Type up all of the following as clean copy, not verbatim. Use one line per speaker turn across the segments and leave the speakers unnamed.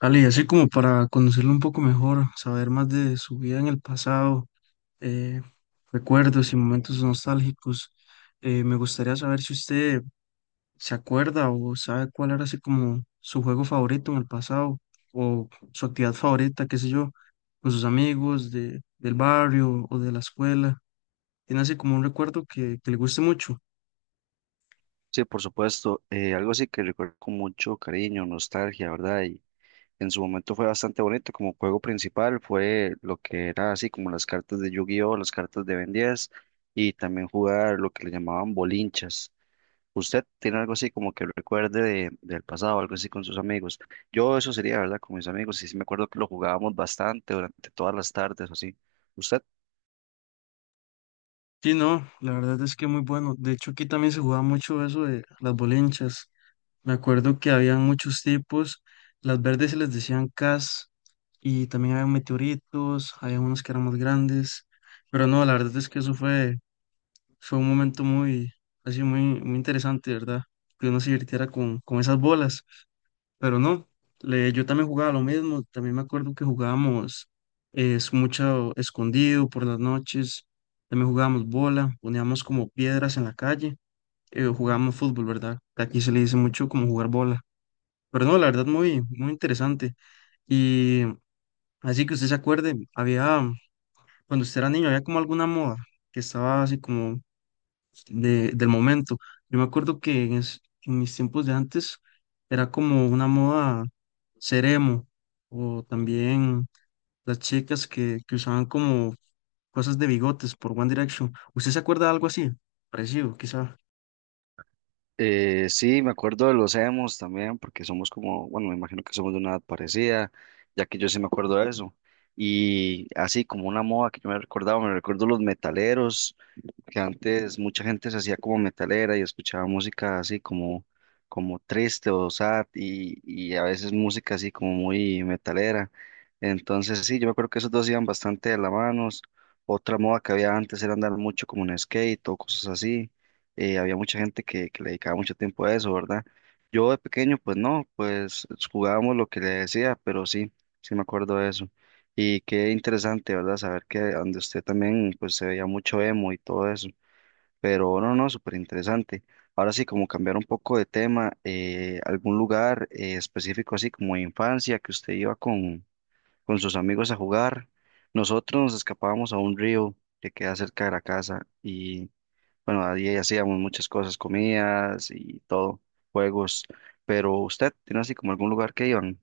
Ale, y así como para conocerlo un poco mejor, saber más de su vida en el pasado, eh, recuerdos y momentos nostálgicos. Me gustaría saber si usted se acuerda o sabe cuál era así como su juego favorito en el pasado o su actividad favorita, qué sé yo, con sus amigos del barrio o de la escuela. Tiene así como un recuerdo que le guste mucho.
Sí, por supuesto. Algo así que recuerdo con mucho cariño, nostalgia, ¿verdad? Y en su momento fue bastante bonito. Como juego principal fue lo que era así como las cartas de Yu-Gi-Oh, las cartas de Ben 10 y también jugar lo que le llamaban bolinchas. ¿Usted tiene algo así como que recuerde del pasado, algo así con sus amigos? Yo eso sería, ¿verdad? Con mis amigos y sí me acuerdo que lo jugábamos bastante durante todas las tardes o así. ¿Usted?
Sí, no, la verdad es que muy bueno. De hecho, aquí también se jugaba mucho eso de las bolinchas. Me acuerdo que habían muchos tipos. Las verdes se les decían cas y también había meteoritos, había unos que eran más grandes. Pero no, la verdad es que eso fue un momento muy, así muy, muy interesante, ¿verdad? Que uno se divirtiera con esas bolas. Pero no, yo también jugaba lo mismo. También me acuerdo que jugábamos es mucho escondido por las noches. También jugábamos bola, poníamos como piedras en la calle. Jugábamos fútbol, ¿verdad? Que aquí se le dice mucho como jugar bola. Pero no, la verdad, muy, muy interesante. Y así que usted se acuerde, había, cuando usted era niño, había como alguna moda que estaba así como del momento. Yo me acuerdo que en mis tiempos de antes era como una moda ser emo, o también las chicas que usaban como cosas de bigotes por One Direction. ¿Usted se acuerda de algo así? Parecido, quizá.
Sí, me acuerdo de los emos también, porque somos como, bueno, me imagino que somos de una edad parecida, ya que yo sí me acuerdo de eso. Y así como una moda que yo me recordaba, me recuerdo los metaleros, que antes mucha gente se hacía como metalera y escuchaba música así como, como triste o sad y, a veces música así como muy metalera. Entonces sí, yo me acuerdo que esos dos iban bastante de la mano. Otra moda que había antes era andar mucho como en skate o cosas así. Había mucha gente que le dedicaba mucho tiempo a eso, ¿verdad? Yo de pequeño, pues no, pues jugábamos lo que le decía, pero sí, sí me acuerdo de eso. Y qué interesante, ¿verdad? Saber que donde usted también pues se veía mucho emo y todo eso. Pero no, no, súper interesante. Ahora sí, como cambiar un poco de tema, algún lugar específico así como de infancia que usted iba con sus amigos a jugar. Nosotros nos escapábamos a un río que queda cerca de la casa y bueno, ahí hacíamos muchas cosas, comidas y todo, juegos. Pero usted tiene así como algún lugar que iban.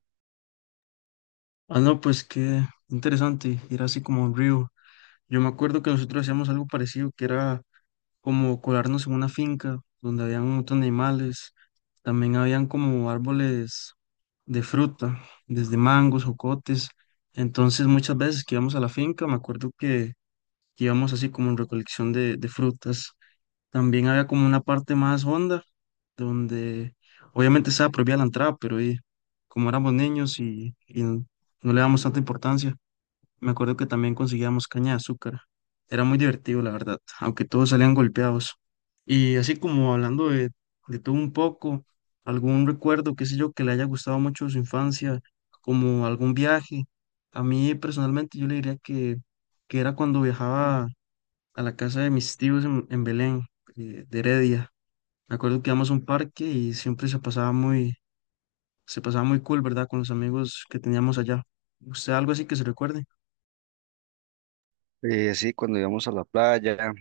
Ah, no, pues qué interesante, era así como un río. Yo me acuerdo que nosotros hacíamos algo parecido, que era como colarnos en una finca donde habían un montón de animales, también habían como árboles de fruta, desde mangos, jocotes, entonces muchas veces que íbamos a la finca, me acuerdo que íbamos así como en recolección de frutas, también había como una parte más honda, donde obviamente estaba prohibida la entrada, pero y, como éramos niños y no le damos tanta importancia, me acuerdo que también conseguíamos caña de azúcar. Era muy divertido, la verdad, aunque todos salían golpeados. Y así como hablando de todo un poco, algún recuerdo, qué sé yo, que le haya gustado mucho de su infancia, como algún viaje. A mí personalmente yo le diría que era cuando viajaba a la casa de mis tíos en Belén, de Heredia. Me acuerdo que íbamos a un parque y siempre se pasaba muy cool, ¿verdad? Con los amigos que teníamos allá. ¿Usted algo así que se recuerde?
Sí, cuando íbamos a la playa,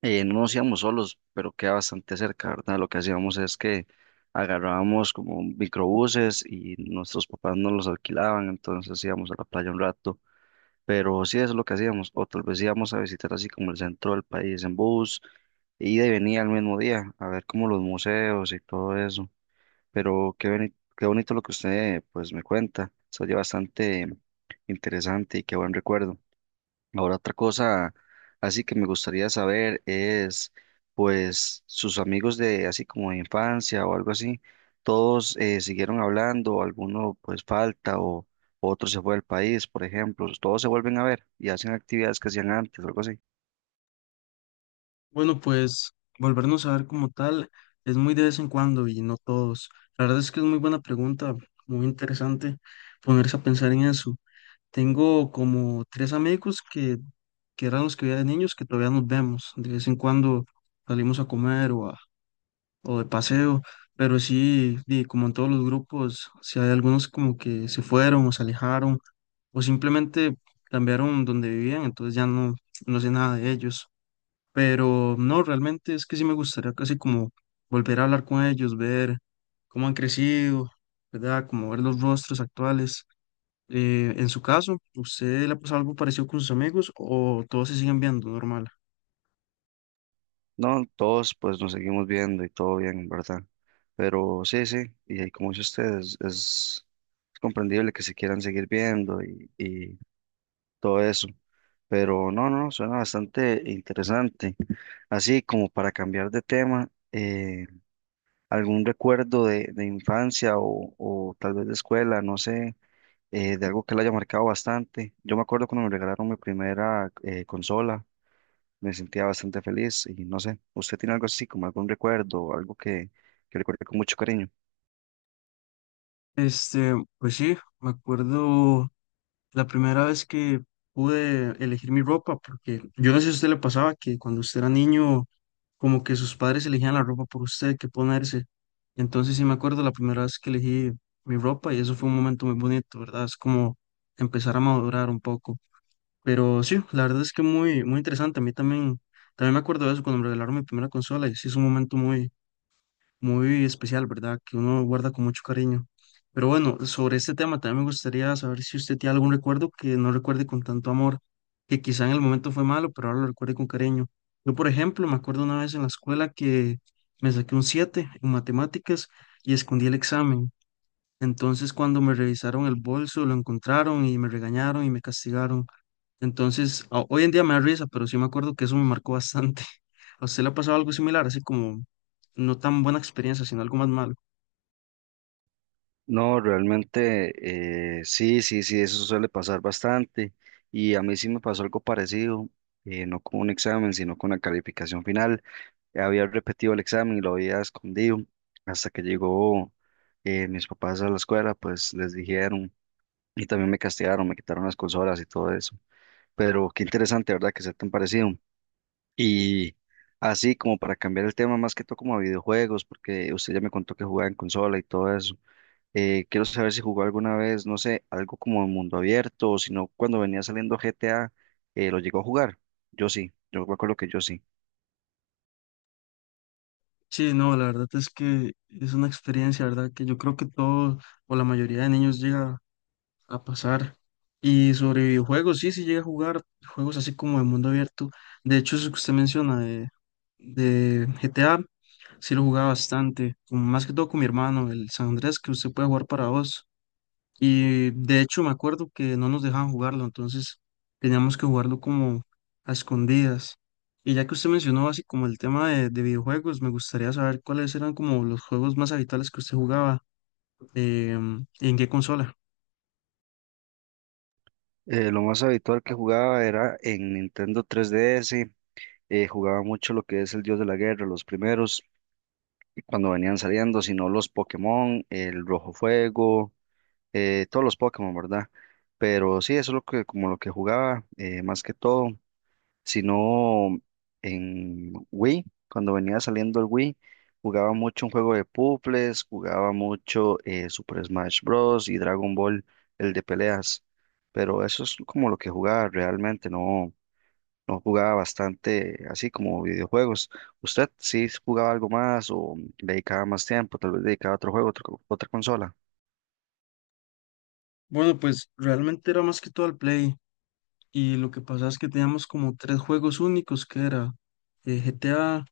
No nos íbamos solos, pero queda bastante cerca, ¿verdad? Lo que hacíamos es que agarrábamos como microbuses y nuestros papás nos los alquilaban, entonces íbamos a la playa un rato, pero sí eso es lo que hacíamos, o tal vez íbamos a visitar así como el centro del país en bus, ida y venía al mismo día, a ver como los museos y todo eso, pero qué bonito lo que usted pues me cuenta, se oye bastante interesante y qué buen recuerdo. Ahora otra cosa así que me gustaría saber es, pues, sus amigos de así como de infancia o algo así, todos siguieron hablando, o alguno pues falta o otro se fue del país, por ejemplo, todos se vuelven a ver y hacen actividades que hacían antes o algo así.
Bueno, pues volvernos a ver como tal es muy de vez en cuando y no todos. La verdad es que es muy buena pregunta, muy interesante ponerse a pensar en eso. Tengo como tres amigos que eran los que veía de niños que todavía nos vemos. De vez en cuando salimos a comer o de paseo, pero sí, y como en todos los grupos, si hay algunos como que se fueron o se alejaron o simplemente cambiaron donde vivían, entonces ya no sé nada de ellos. Pero no, realmente es que sí me gustaría casi como volver a hablar con ellos, ver cómo han crecido, ¿verdad? Como ver los rostros actuales. En su caso, ¿usted le ha pasado algo parecido con sus amigos o todos se siguen viendo normal?
No, todos pues nos seguimos viendo y todo bien, ¿verdad? Pero sí, sí, y ahí como dice usted, es comprendible que se quieran seguir viendo y todo eso. Pero no, no, suena bastante interesante. Así como para cambiar de tema, algún recuerdo de infancia o tal vez de escuela, no sé, de algo que le haya marcado bastante. Yo me acuerdo cuando me regalaron mi primera consola, me sentía bastante feliz y no sé, ¿usted tiene algo así como algún recuerdo, algo que recuerde con mucho cariño?
Este, pues sí, me acuerdo la primera vez que pude elegir mi ropa, porque yo no sé si a usted le pasaba que cuando usted era niño como que sus padres elegían la ropa por usted, qué ponerse. Entonces sí me acuerdo la primera vez que elegí mi ropa y eso fue un momento muy bonito, ¿verdad? Es como empezar a madurar un poco. Pero sí, la verdad es que muy, muy interesante. A mí también, también me acuerdo de eso cuando me regalaron mi primera consola y sí es un momento muy muy especial, ¿verdad? Que uno guarda con mucho cariño. Pero bueno, sobre este tema también me gustaría saber si usted tiene algún recuerdo que no recuerde con tanto amor, que quizá en el momento fue malo, pero ahora lo recuerde con cariño. Yo, por ejemplo, me acuerdo una vez en la escuela que me saqué un 7 en matemáticas y escondí el examen. Entonces, cuando me revisaron el bolso, lo encontraron y me regañaron y me castigaron. Entonces, hoy en día me da risa, pero sí me acuerdo que eso me marcó bastante. ¿A usted le ha pasado algo similar, así como no tan buena experiencia, sino algo más malo?
No, realmente sí, sí, sí, eso suele pasar bastante y a mí sí me pasó algo parecido, no con un examen, sino con la calificación final. Había repetido el examen y lo había escondido hasta que llegó mis papás a la escuela, pues les dijeron y también me castigaron, me quitaron las consolas y todo eso. Pero qué interesante, ¿verdad? Que sea tan parecido. Y así como para cambiar el tema más que todo como a videojuegos, porque usted ya me contó que jugaba en consola y todo eso. Quiero saber si jugó alguna vez, no sé, algo como en mundo abierto o si no, cuando venía saliendo GTA, ¿lo llegó a jugar? Yo sí, yo me acuerdo que yo sí.
Sí, no, la verdad es que es una experiencia, ¿verdad? Que yo creo que todo o la mayoría de niños llega a pasar. Y sobre videojuegos, sí, sí llega a jugar juegos así como de mundo abierto. De hecho, eso que usted menciona de GTA, sí lo jugaba bastante, como más que todo con mi hermano, el San Andrés, que usted puede jugar para dos. Y de hecho me acuerdo que no nos dejaban jugarlo, entonces teníamos que jugarlo como a escondidas. Y ya que usted mencionó así como el tema de videojuegos, me gustaría saber cuáles eran como los juegos más habituales que usted jugaba y en qué consola.
Lo más habitual que jugaba era en Nintendo 3DS, jugaba mucho lo que es el Dios de la Guerra, los primeros, cuando venían saliendo, sino los Pokémon, el Rojo Fuego, todos los Pokémon, ¿verdad? Pero sí, eso es lo que, como lo que jugaba, más que todo sino en Wii, cuando venía saliendo el Wii, jugaba mucho un juego de puzzles, jugaba mucho Super Smash Bros. Y Dragon Ball, el de peleas, pero eso es como lo que jugaba realmente, no, no jugaba bastante así como videojuegos. ¿Usted sí jugaba algo más o dedicaba más tiempo, tal vez dedicaba a otro juego, otra consola?
Bueno, pues realmente era más que todo el Play y lo que pasaba es que teníamos como tres juegos únicos que era GTA,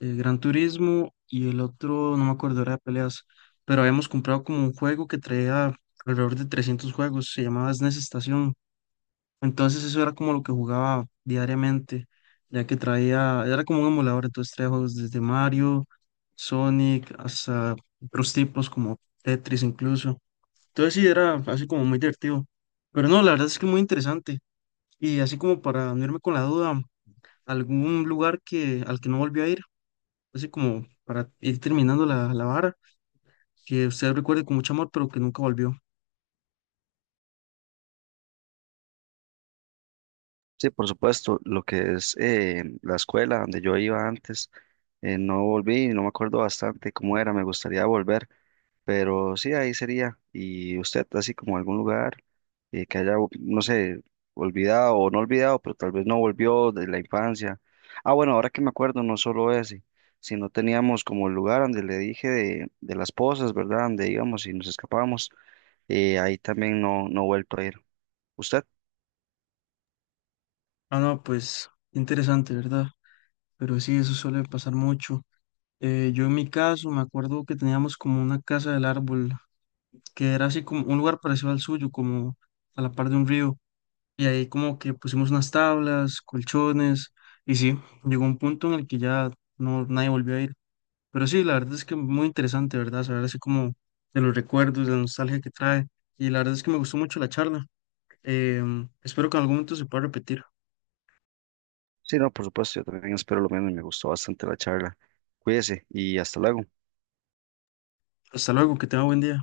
el Gran Turismo y el otro, no me acuerdo, era de peleas, pero habíamos comprado como un juego que traía alrededor de 300 juegos, se llamaba SNES Estación. Entonces eso era como lo que jugaba diariamente, ya que traía, era como un emulador, entonces traía juegos desde Mario, Sonic, hasta otros tipos como Tetris incluso. Entonces sí, era así como muy divertido. Pero no, la verdad es que muy interesante. Y así como para unirme con la duda, algún lugar que, al que no volví a ir así como para ir terminando la vara, que usted recuerde con mucho amor, pero que nunca volvió.
Sí, por supuesto, lo que es la escuela donde yo iba antes, no volví, no me acuerdo bastante cómo era, me gustaría volver, pero sí, ahí sería. ¿Y usted, así como algún lugar que haya, no sé, olvidado o no olvidado, pero tal vez no volvió de la infancia? Ah, bueno, ahora que me acuerdo, no solo ese, sino teníamos como el lugar donde le dije de las pozas, ¿verdad? Donde íbamos y nos escapábamos, ahí también no, no he vuelto a ir. ¿Usted?
Ah, no, pues interesante, ¿verdad? Pero sí, eso suele pasar mucho. Yo en mi caso me acuerdo que teníamos como una casa del árbol, que era así como un lugar parecido al suyo, como a la par de un río. Y ahí como que pusimos unas tablas, colchones, y sí, llegó un punto en el que ya no, nadie volvió a ir. Pero sí, la verdad es que muy interesante, ¿verdad? Saber así como de los recuerdos, de la nostalgia que trae. Y la verdad es que me gustó mucho la charla. Em, espero que en algún momento se pueda repetir.
Sí, no, por supuesto, yo también espero lo mismo y me gustó bastante la charla. Cuídese y hasta luego.
Hasta luego, que tenga buen día.